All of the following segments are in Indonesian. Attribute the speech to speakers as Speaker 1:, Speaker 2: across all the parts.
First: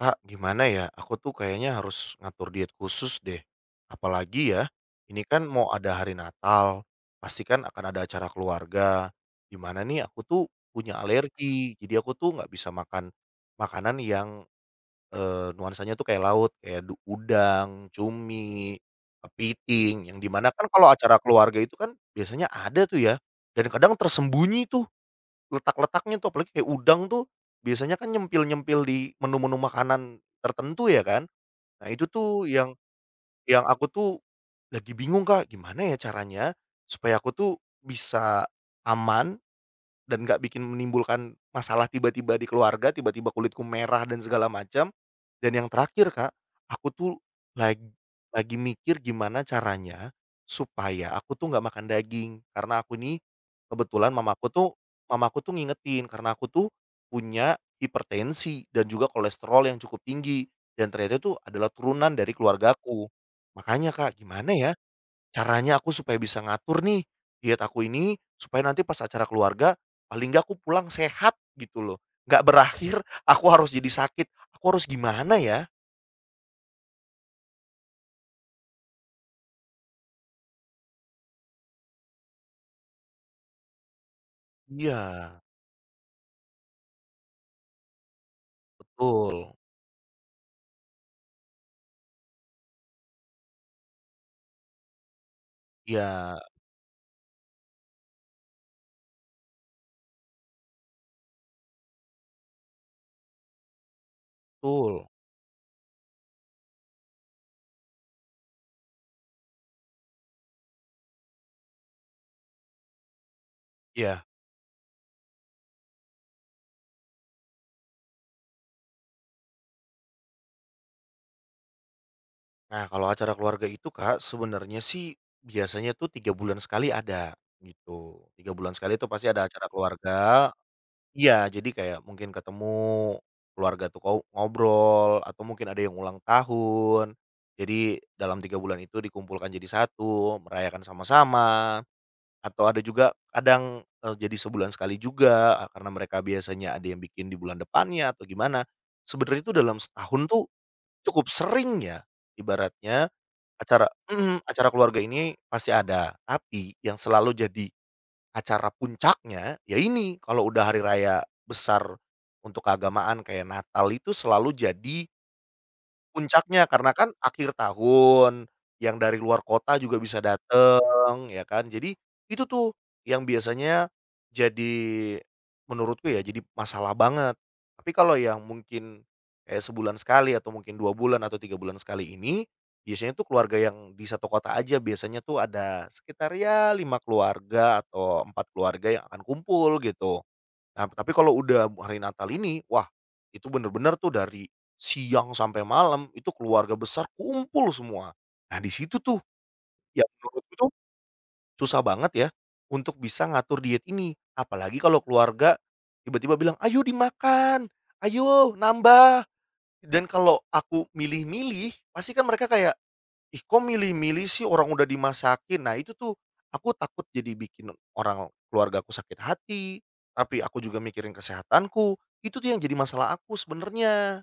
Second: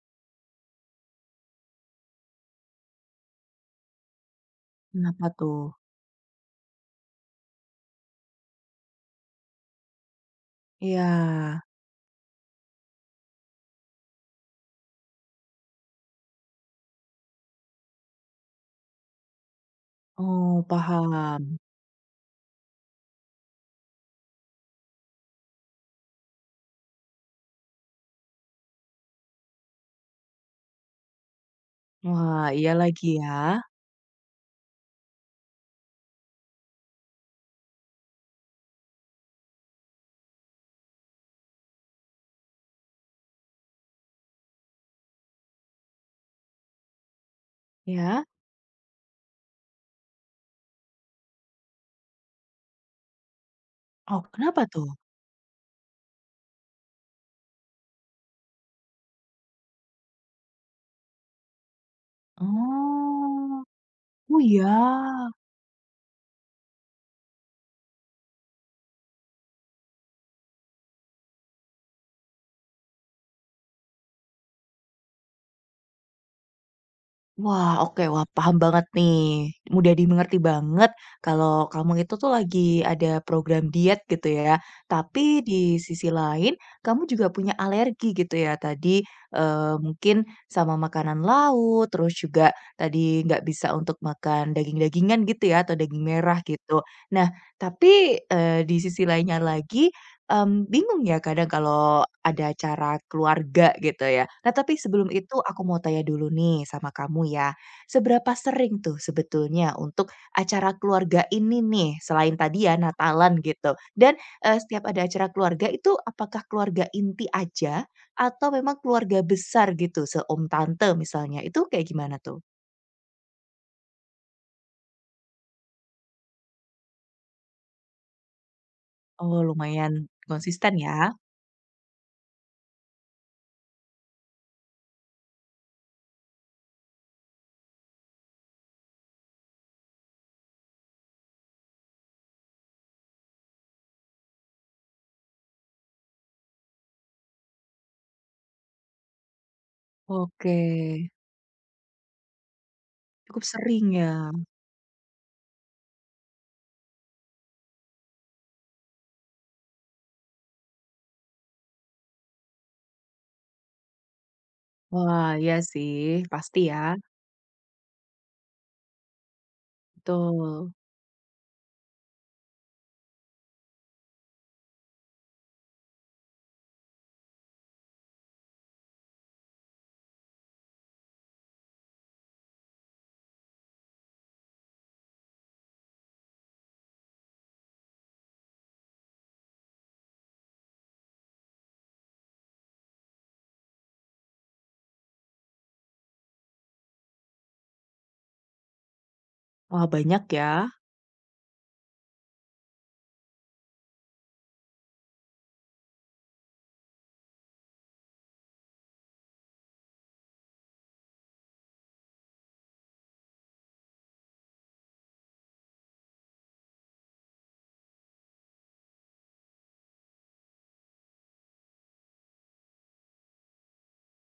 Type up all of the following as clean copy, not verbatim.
Speaker 1: Kak, gimana ya? Aku tuh kayaknya harus ngatur diet khusus deh. Apalagi ya, ini
Speaker 2: Kenapa
Speaker 1: kan
Speaker 2: tuh?
Speaker 1: mau ada hari Natal, pasti kan akan ada acara keluarga. Gimana nih aku tuh punya
Speaker 2: Iya.
Speaker 1: alergi, jadi aku tuh nggak bisa makan makanan yang nuansanya tuh kayak laut, kayak udang, cumi, kepiting. Yang dimana
Speaker 2: Oh,
Speaker 1: kan kalau acara keluarga
Speaker 2: paham.
Speaker 1: itu kan biasanya ada tuh ya, dan kadang tersembunyi tuh. Letak-letaknya tuh apalagi kayak udang tuh biasanya kan nyempil-nyempil di menu-menu makanan tertentu ya kan. Nah itu
Speaker 2: Wah,
Speaker 1: tuh
Speaker 2: iya
Speaker 1: yang
Speaker 2: lagi ya.
Speaker 1: yang aku tuh lagi bingung, Kak, gimana ya caranya supaya aku tuh bisa aman dan nggak bikin menimbulkan masalah tiba-tiba di keluarga, tiba-tiba kulitku merah dan segala macam. Dan yang terakhir Kak, aku tuh lag
Speaker 2: Ya?
Speaker 1: lagi mikir gimana caranya supaya aku tuh nggak makan daging. Karena aku nih kebetulan
Speaker 2: Oh, kenapa tuh?
Speaker 1: mamaku tuh ngingetin karena aku tuh punya hipertensi dan juga kolesterol yang cukup tinggi dan ternyata itu adalah turunan dari keluargaku.
Speaker 2: Oh.
Speaker 1: Makanya Kak,
Speaker 2: Oh,
Speaker 1: gimana ya
Speaker 2: iya.
Speaker 1: caranya aku supaya bisa ngatur nih, diet aku ini, supaya nanti pas acara keluarga, paling nggak aku pulang sehat gitu loh, nggak berakhir aku harus jadi sakit, aku harus gimana ya?
Speaker 2: Wah, oke. Wah, paham banget nih. Mudah dimengerti banget kalau kamu itu tuh lagi ada program diet gitu ya. Tapi
Speaker 1: Iya,
Speaker 2: di sisi lain, kamu juga punya alergi gitu ya. Tadi
Speaker 1: betul.
Speaker 2: mungkin sama makanan laut, terus juga tadi nggak bisa untuk makan daging-dagingan gitu ya, atau daging
Speaker 1: Iya,
Speaker 2: merah gitu. Nah, tapi di sisi lainnya lagi, bingung ya kadang kalau ada acara keluarga gitu ya. Nah tapi
Speaker 1: betul.
Speaker 2: sebelum itu aku mau tanya dulu nih sama kamu ya, seberapa sering tuh sebetulnya untuk acara keluarga ini nih, selain tadi ya Natalan gitu dan,
Speaker 1: Iya.
Speaker 2: setiap ada acara keluarga itu apakah keluarga inti aja atau memang keluarga besar gitu, seom tante misalnya, itu kayak gimana tuh?
Speaker 1: Nah, kalau acara keluarga itu Kak, sebenarnya sih biasanya tuh 3 bulan sekali ada, gitu. 3 bulan sekali itu pasti
Speaker 2: Oh
Speaker 1: ada acara
Speaker 2: lumayan
Speaker 1: keluarga.
Speaker 2: konsisten ya?
Speaker 1: Iya, jadi kayak mungkin ketemu keluarga tuh ko ngobrol atau mungkin ada yang ulang tahun. Jadi dalam 3 bulan itu dikumpulkan jadi satu, merayakan sama-sama, atau ada juga kadang, jadi sebulan sekali juga, karena mereka biasanya ada yang bikin di bulan depannya atau gimana. Sebenarnya itu dalam setahun tuh
Speaker 2: Oke,
Speaker 1: cukup sering ya, ibaratnya
Speaker 2: cukup sering ya?
Speaker 1: mhm, acara keluarga ini pasti ada, tapi yang selalu jadi acara puncaknya, ya ini, kalau udah hari raya besar untuk keagamaan kayak Natal itu selalu jadi
Speaker 2: Wah iya sih, pasti
Speaker 1: puncaknya
Speaker 2: ya.
Speaker 1: karena kan akhir tahun, yang dari luar kota juga bisa
Speaker 2: Betul.
Speaker 1: dateng ya kan. Jadi itu tuh yang biasanya jadi menurutku ya jadi masalah banget. Tapi kalau yang mungkin kayak sebulan sekali atau mungkin 2 bulan atau 3 bulan sekali ini, biasanya tuh keluarga yang di satu kota aja biasanya tuh ada sekitar ya 5 keluarga atau 4 keluarga yang akan kumpul gitu. Nah, tapi kalau udah hari Natal ini, wah, itu bener-bener tuh dari siang sampai malam itu keluarga besar kumpul semua. Nah, di situ tuh
Speaker 2: Wah
Speaker 1: yang
Speaker 2: banyak ya.
Speaker 1: menurutku tuh susah banget ya untuk bisa ngatur diet ini. Apalagi kalau keluarga tiba-tiba bilang, "Ayo dimakan, ayo nambah." Dan kalau aku milih-milih, pasti kan mereka kayak, "Ih, kok milih-milih sih orang udah dimasakin." Nah, itu tuh aku takut jadi bikin orang keluarga aku sakit hati, tapi aku juga mikirin kesehatanku. Itu tuh yang jadi masalah aku sebenarnya.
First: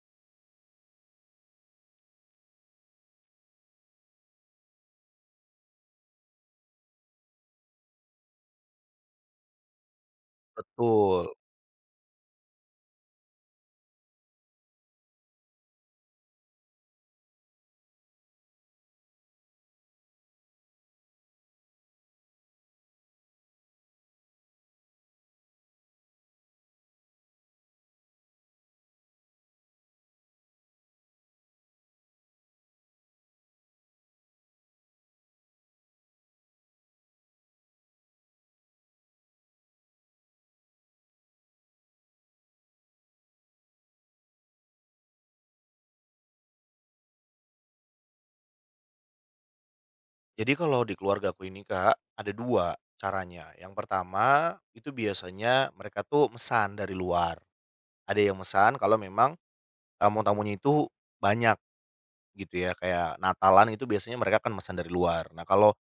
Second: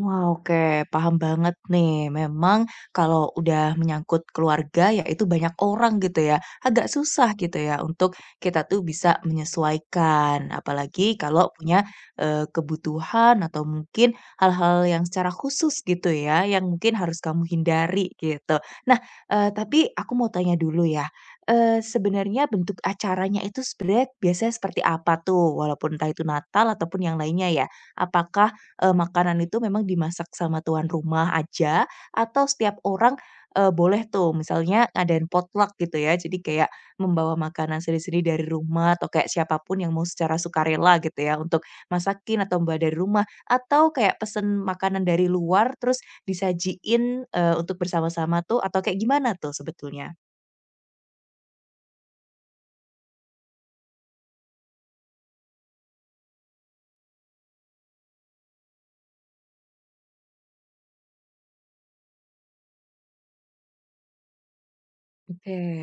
Speaker 2: Wah, oke, paham banget nih. Memang kalau udah menyangkut keluarga, ya itu banyak orang gitu ya. Agak susah gitu ya untuk kita tuh bisa menyesuaikan. Apalagi
Speaker 1: Betul.
Speaker 2: kalau punya kebutuhan atau mungkin hal-hal yang secara khusus gitu ya, yang mungkin harus kamu hindari gitu. Nah, tapi aku mau tanya dulu ya. Sebenarnya bentuk acaranya itu sebenarnya biasanya seperti apa tuh? Walaupun entah itu Natal ataupun yang lainnya ya. Apakah makanan itu memang dimasak sama tuan rumah aja, atau setiap orang, boleh tuh misalnya ngadain potluck gitu ya. Jadi kayak membawa makanan sendiri-sendiri dari rumah atau kayak siapapun yang mau secara sukarela gitu ya untuk masakin atau membawa dari rumah, atau kayak pesen makanan dari luar terus disajiin, untuk bersama-sama tuh atau kayak gimana tuh sebetulnya?
Speaker 1: Jadi kalau di keluarga aku ini, Kak, ada 2 caranya. Yang pertama, itu biasanya mereka tuh mesan dari luar. Ada yang mesan kalau memang tamu-tamunya itu banyak gitu ya, kayak Natalan itu biasanya mereka kan mesan dari luar. Nah,
Speaker 2: Oke.
Speaker 1: kalau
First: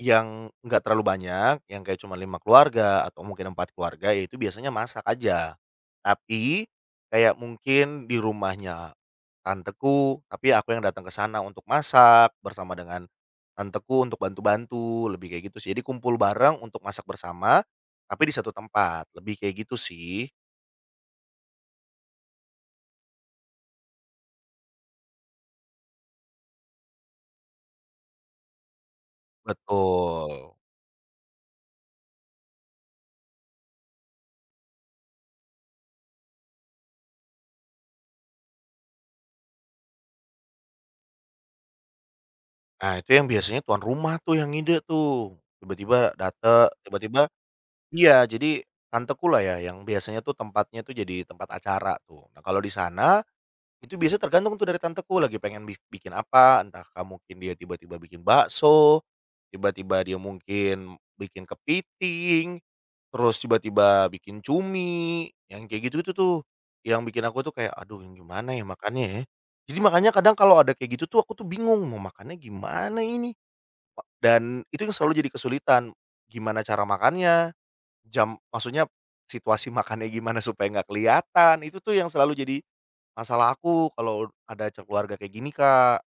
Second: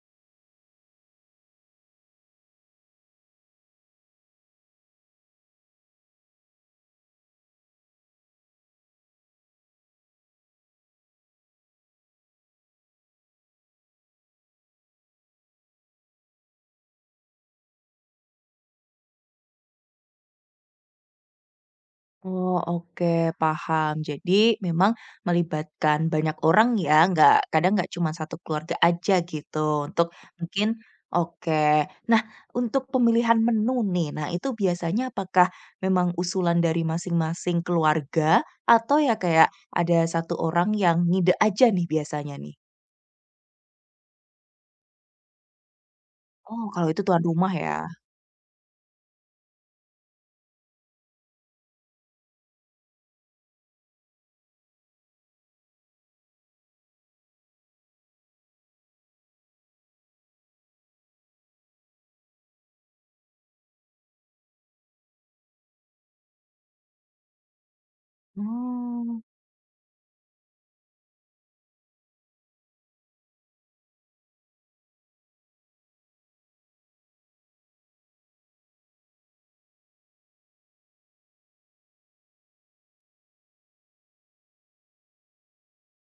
Speaker 1: yang nggak terlalu banyak, yang kayak cuma 5 keluarga atau mungkin 4 keluarga, ya itu biasanya masak aja. Tapi, kayak mungkin di rumahnya tanteku, tapi aku yang datang ke sana untuk masak bersama dengan tanteku untuk bantu-bantu, lebih kayak gitu sih. Jadi kumpul bareng untuk masak bersama, tapi di satu tempat, lebih kayak gitu sih.
Speaker 2: Oh, oke, paham. Jadi memang melibatkan banyak orang ya, nggak cuma satu keluarga aja gitu untuk
Speaker 1: Betul.
Speaker 2: mungkin oke. Nah, untuk pemilihan menu nih, nah itu biasanya apakah memang usulan dari masing-masing keluarga atau ya kayak ada satu orang yang ngide aja nih biasanya nih?
Speaker 1: Nah itu yang biasanya tuan rumah tuh yang ngide tuh, tiba-tiba
Speaker 2: Oh, kalau itu tuan
Speaker 1: tiba-tiba.
Speaker 2: rumah ya.
Speaker 1: Iya, jadi tanteku lah ya yang biasanya tuh tempatnya tuh jadi tempat acara tuh. Nah, kalau di sana itu biasa tergantung tuh dari tanteku lagi pengen bikin apa, entah mungkin dia tiba-tiba bikin bakso, tiba-tiba dia mungkin bikin kepiting, terus tiba-tiba bikin cumi, yang kayak gitu-gitu tuh, yang bikin aku tuh kayak, "Aduh yang gimana ya makannya
Speaker 2: Hmm.
Speaker 1: ya?" Jadi makanya kadang kalau ada kayak gitu tuh aku tuh bingung mau makannya gimana ini, dan itu yang selalu jadi kesulitan, gimana cara makannya. Maksudnya situasi makannya gimana supaya nggak kelihatan, itu tuh yang selalu jadi masalah aku kalau ada acara keluarga kayak gini, Kak.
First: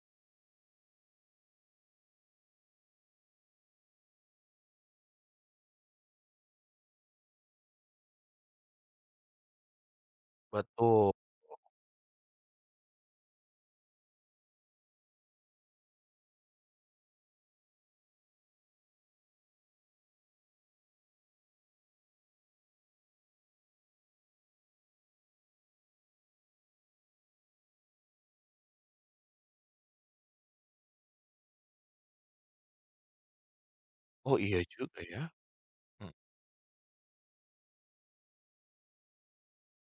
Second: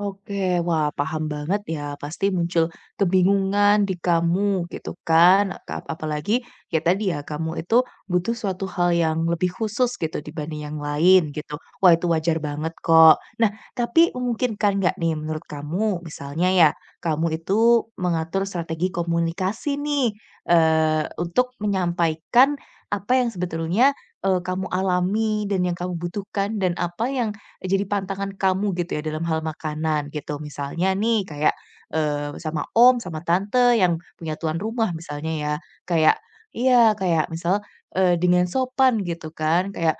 Speaker 2: Oke, wah paham banget ya. Pasti muncul kebingungan di kamu gitu kan. Apalagi ya tadi ya kamu itu butuh suatu hal yang lebih khusus gitu dibanding yang
Speaker 1: Betul.
Speaker 2: lain gitu. Wah itu wajar banget kok. Nah, tapi mungkin kan nggak nih menurut kamu misalnya ya kamu itu mengatur strategi komunikasi nih untuk menyampaikan apa yang sebetulnya kamu alami dan yang kamu butuhkan dan apa yang jadi pantangan kamu gitu ya dalam hal makanan gitu. Misalnya nih kayak, sama om, sama tante yang punya
Speaker 1: Oh,
Speaker 2: tuan
Speaker 1: iya
Speaker 2: rumah
Speaker 1: juga ya.
Speaker 2: misalnya ya,
Speaker 1: Mhm.
Speaker 2: kayak iya, kayak misal, dengan sopan gitu kan, kayak,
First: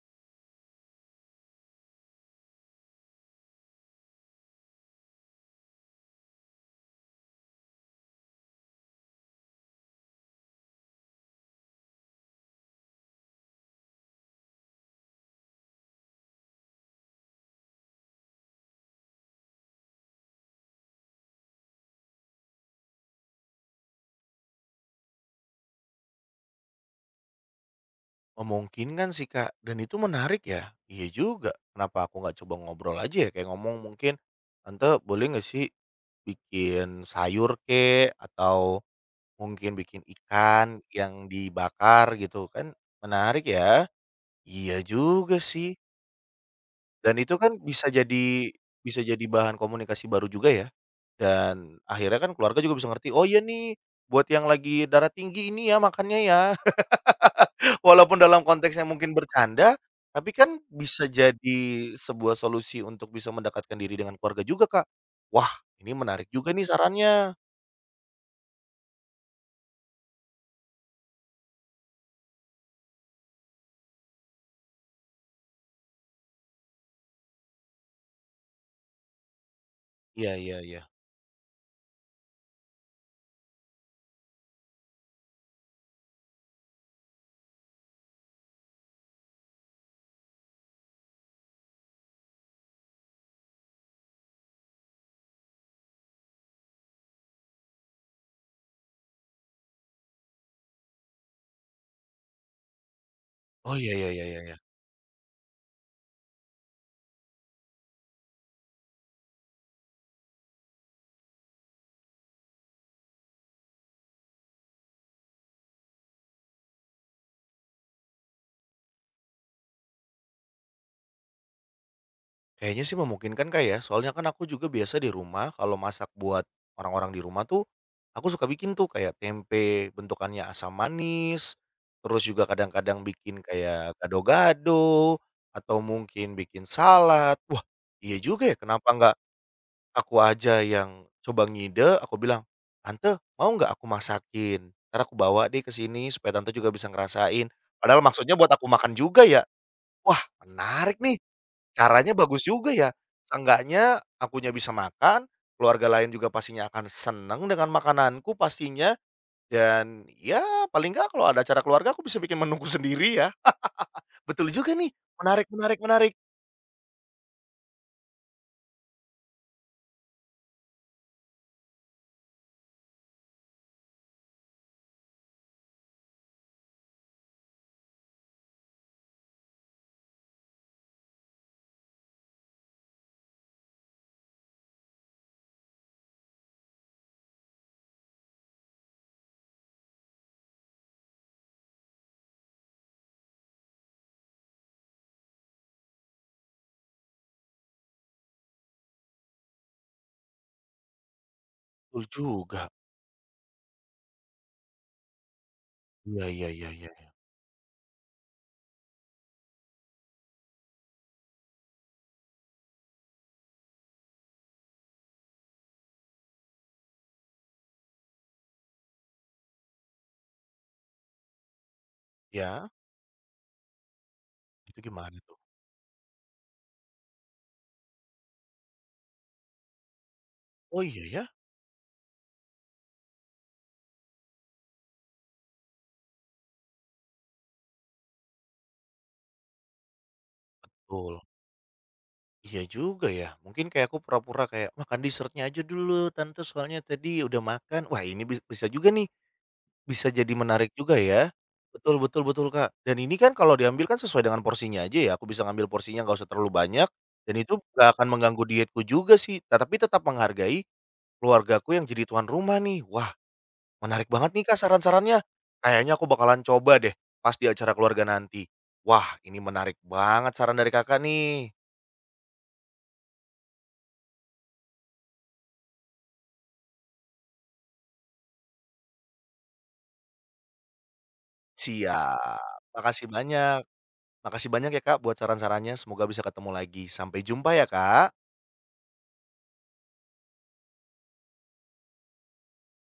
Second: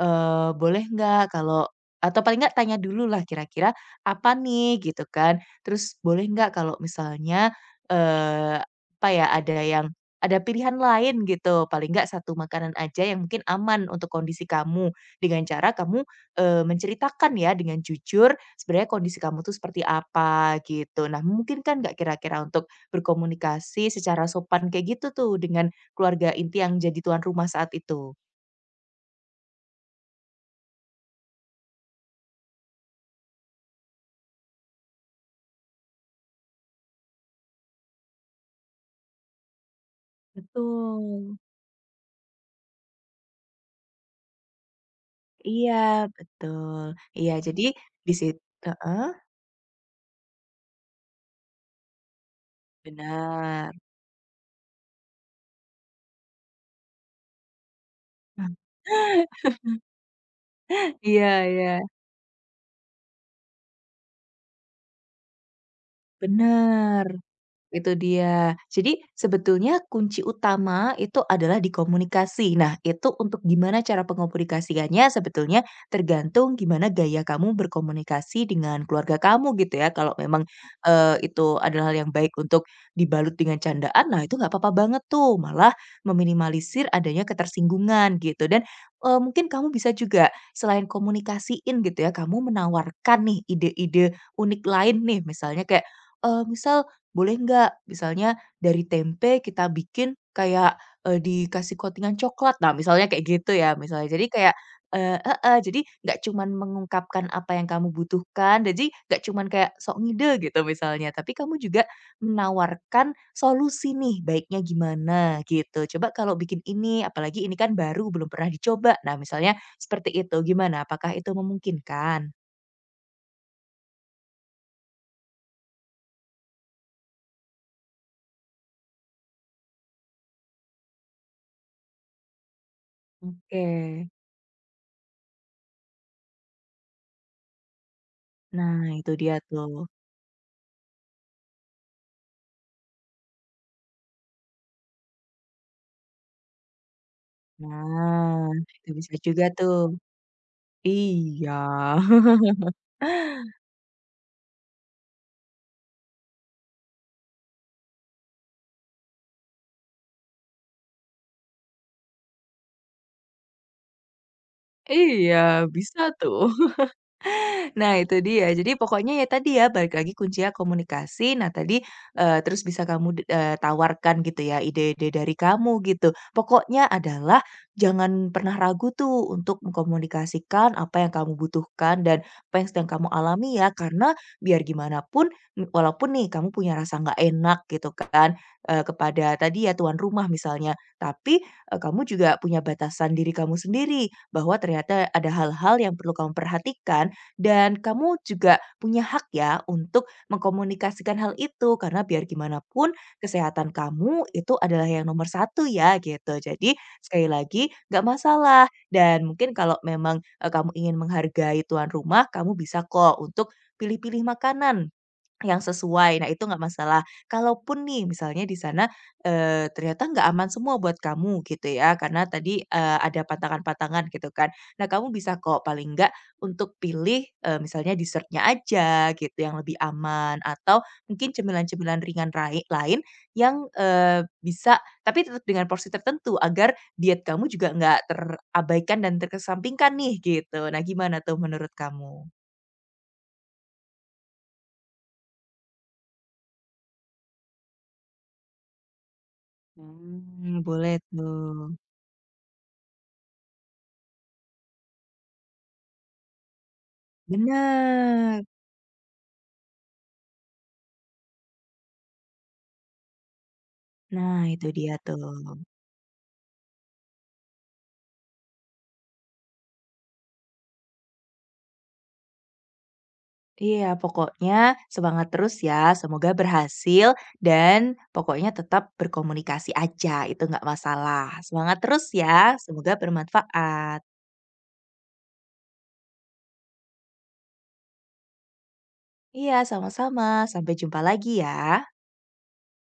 Speaker 2: boleh nggak kalau atau paling nggak tanya dulu lah kira-kira apa nih gitu kan. Terus boleh nggak kalau misalnya, eee, apa ya, ada yang ada pilihan lain gitu, paling nggak satu makanan aja yang mungkin aman untuk kondisi kamu, dengan cara kamu menceritakan ya dengan jujur, sebenarnya kondisi kamu tuh seperti apa gitu. Nah, mungkin kan nggak kira-kira untuk berkomunikasi secara sopan kayak gitu tuh dengan keluarga inti yang jadi tuan rumah saat itu?
Speaker 1: Memungkinkan sih, Kak, dan itu menarik ya. Iya juga, kenapa aku nggak coba ngobrol aja ya, kayak ngomong mungkin, "Tante boleh nggak sih bikin sayur kek, atau mungkin bikin ikan yang
Speaker 2: Betul.
Speaker 1: dibakar," gitu kan. Menarik ya. Iya juga
Speaker 2: Iya,
Speaker 1: sih.
Speaker 2: betul.
Speaker 1: Dan
Speaker 2: Iya,
Speaker 1: itu kan
Speaker 2: jadi di situ.
Speaker 1: bisa
Speaker 2: Heeh?
Speaker 1: jadi bahan komunikasi baru juga ya, dan akhirnya kan keluarga juga bisa ngerti, "Oh iya
Speaker 2: Benar.
Speaker 1: nih, buat yang lagi darah tinggi ini ya makannya ya." Walaupun dalam konteks yang mungkin bercanda, tapi kan bisa
Speaker 2: Iya,
Speaker 1: jadi
Speaker 2: iya,
Speaker 1: sebuah solusi untuk bisa mendekatkan diri dengan keluarga juga, Kak. Wah, ini menarik juga nih
Speaker 2: benar.
Speaker 1: sarannya.
Speaker 2: Itu dia. Jadi sebetulnya kunci utama itu adalah di komunikasi. Nah, itu untuk gimana cara pengomunikasiannya sebetulnya tergantung gimana gaya kamu berkomunikasi dengan keluarga kamu gitu ya. Kalau
Speaker 1: Iya,
Speaker 2: memang,
Speaker 1: iya, iya.
Speaker 2: itu adalah hal yang baik untuk dibalut dengan candaan, nah itu nggak apa-apa banget tuh, malah meminimalisir adanya ketersinggungan gitu dan, mungkin kamu bisa juga selain komunikasiin gitu ya, kamu menawarkan nih ide-ide unik lain nih misalnya kayak, misal boleh nggak misalnya dari tempe kita bikin kayak, dikasih coating coklat. Nah, misalnya kayak gitu ya,
Speaker 1: Oh, ya,
Speaker 2: misalnya.
Speaker 1: ya, ya,
Speaker 2: Jadi
Speaker 1: ya,
Speaker 2: kayak
Speaker 1: ya.
Speaker 2: jadi nggak cuman mengungkapkan apa yang kamu butuhkan, jadi nggak cuman kayak sok ngide gitu misalnya, tapi kamu juga menawarkan solusi nih, baiknya gimana gitu. Coba kalau bikin ini, apalagi ini kan baru belum pernah dicoba. Nah, misalnya seperti itu, gimana? Apakah itu memungkinkan?
Speaker 1: Kayaknya sih memungkinkan, Kak, ya. Soalnya kan aku juga biasa di rumah kalau masak buat orang-orang di rumah tuh, aku suka bikin tuh kayak tempe bentukannya asam manis, terus juga kadang-kadang bikin
Speaker 2: Oke.
Speaker 1: kayak gado-gado, atau mungkin bikin salad. Wah, iya juga ya,
Speaker 2: Nah,
Speaker 1: kenapa
Speaker 2: itu
Speaker 1: nggak
Speaker 2: dia tuh.
Speaker 1: aku aja yang coba ngide, aku bilang, "Tante, mau nggak aku masakin? Ntar aku bawa deh ke sini supaya Tante juga bisa ngerasain." Padahal maksudnya
Speaker 2: Nah,
Speaker 1: buat aku
Speaker 2: itu
Speaker 1: makan
Speaker 2: bisa
Speaker 1: juga ya.
Speaker 2: juga tuh.
Speaker 1: Wah, menarik nih.
Speaker 2: Iya.
Speaker 1: Caranya bagus juga ya, seenggaknya akunya bisa makan, keluarga lain juga pastinya akan seneng dengan makananku pastinya, dan ya paling nggak kalau ada acara keluarga aku bisa bikin menuku sendiri ya. Betul juga nih,
Speaker 2: Iya,
Speaker 1: menarik, menarik,
Speaker 2: bisa
Speaker 1: menarik.
Speaker 2: tuh. Nah itu dia. Jadi pokoknya ya tadi ya, balik lagi kuncinya komunikasi. Nah tadi, terus bisa kamu tawarkan gitu ya ide-ide dari kamu gitu. Pokoknya adalah jangan pernah ragu tuh untuk mengkomunikasikan apa yang kamu butuhkan dan apa yang sedang kamu alami ya. Karena biar gimana pun, walaupun nih kamu punya rasa nggak enak gitu kan, kepada tadi ya tuan rumah misalnya, tapi, kamu juga punya batasan diri kamu sendiri bahwa ternyata ada hal-hal yang perlu kamu perhatikan dan kamu juga punya hak ya untuk mengkomunikasikan hal itu, karena
Speaker 1: Betul
Speaker 2: biar gimana
Speaker 1: juga.
Speaker 2: pun kesehatan kamu itu adalah yang nomor satu ya
Speaker 1: Iya,
Speaker 2: gitu.
Speaker 1: iya, iya,
Speaker 2: Jadi
Speaker 1: iya.
Speaker 2: sekali lagi nggak masalah dan mungkin kalau memang, kamu ingin menghargai tuan rumah, kamu bisa kok untuk pilih-pilih makanan yang sesuai, nah itu nggak masalah. Kalaupun nih misalnya di sana, ternyata nggak aman semua buat kamu gitu ya, karena tadi,
Speaker 1: Ya?
Speaker 2: ada pantangan-pantangan gitu kan.
Speaker 1: Itu
Speaker 2: Nah kamu
Speaker 1: gimana
Speaker 2: bisa
Speaker 1: tuh?
Speaker 2: kok paling nggak untuk pilih, misalnya dessertnya aja gitu yang lebih aman, atau
Speaker 1: Oh iya ya?
Speaker 2: mungkin cemilan-cemilan ringan lain yang, bisa tapi tetap dengan porsi tertentu agar diet kamu juga nggak terabaikan dan terkesampingkan nih gitu. Nah
Speaker 1: Betul.
Speaker 2: gimana tuh menurut kamu?
Speaker 1: Iya juga ya, mungkin kayak aku pura-pura kayak, "Makan dessertnya aja dulu tante soalnya tadi udah makan." Wah ini bisa juga nih. Bisa jadi
Speaker 2: Hmm,
Speaker 1: menarik juga
Speaker 2: boleh
Speaker 1: ya.
Speaker 2: tuh.
Speaker 1: Betul, betul, betul, Kak. Dan ini kan kalau diambil kan sesuai dengan porsinya aja ya, aku bisa ngambil porsinya nggak usah terlalu banyak, dan itu nggak akan mengganggu
Speaker 2: Bener.
Speaker 1: dietku juga sih, tapi tetap menghargai keluargaku yang jadi tuan rumah nih. Wah, menarik banget
Speaker 2: Nah,
Speaker 1: nih, Kak,
Speaker 2: itu dia
Speaker 1: saran-sarannya.
Speaker 2: tuh.
Speaker 1: Kayaknya aku bakalan coba deh pas di acara keluarga nanti. Wah, ini menarik banget saran dari Kakak nih.
Speaker 2: Iya, pokoknya semangat terus ya, semoga berhasil dan pokoknya tetap berkomunikasi aja, itu nggak masalah. Semangat terus ya,
Speaker 1: Siap,
Speaker 2: semoga
Speaker 1: makasih banyak.
Speaker 2: bermanfaat.
Speaker 1: Makasih banyak ya, Kak, buat saran-sarannya, semoga bisa ketemu lagi. Sampai jumpa ya, Kak.
Speaker 2: Iya, sama-sama. Sampai jumpa lagi ya.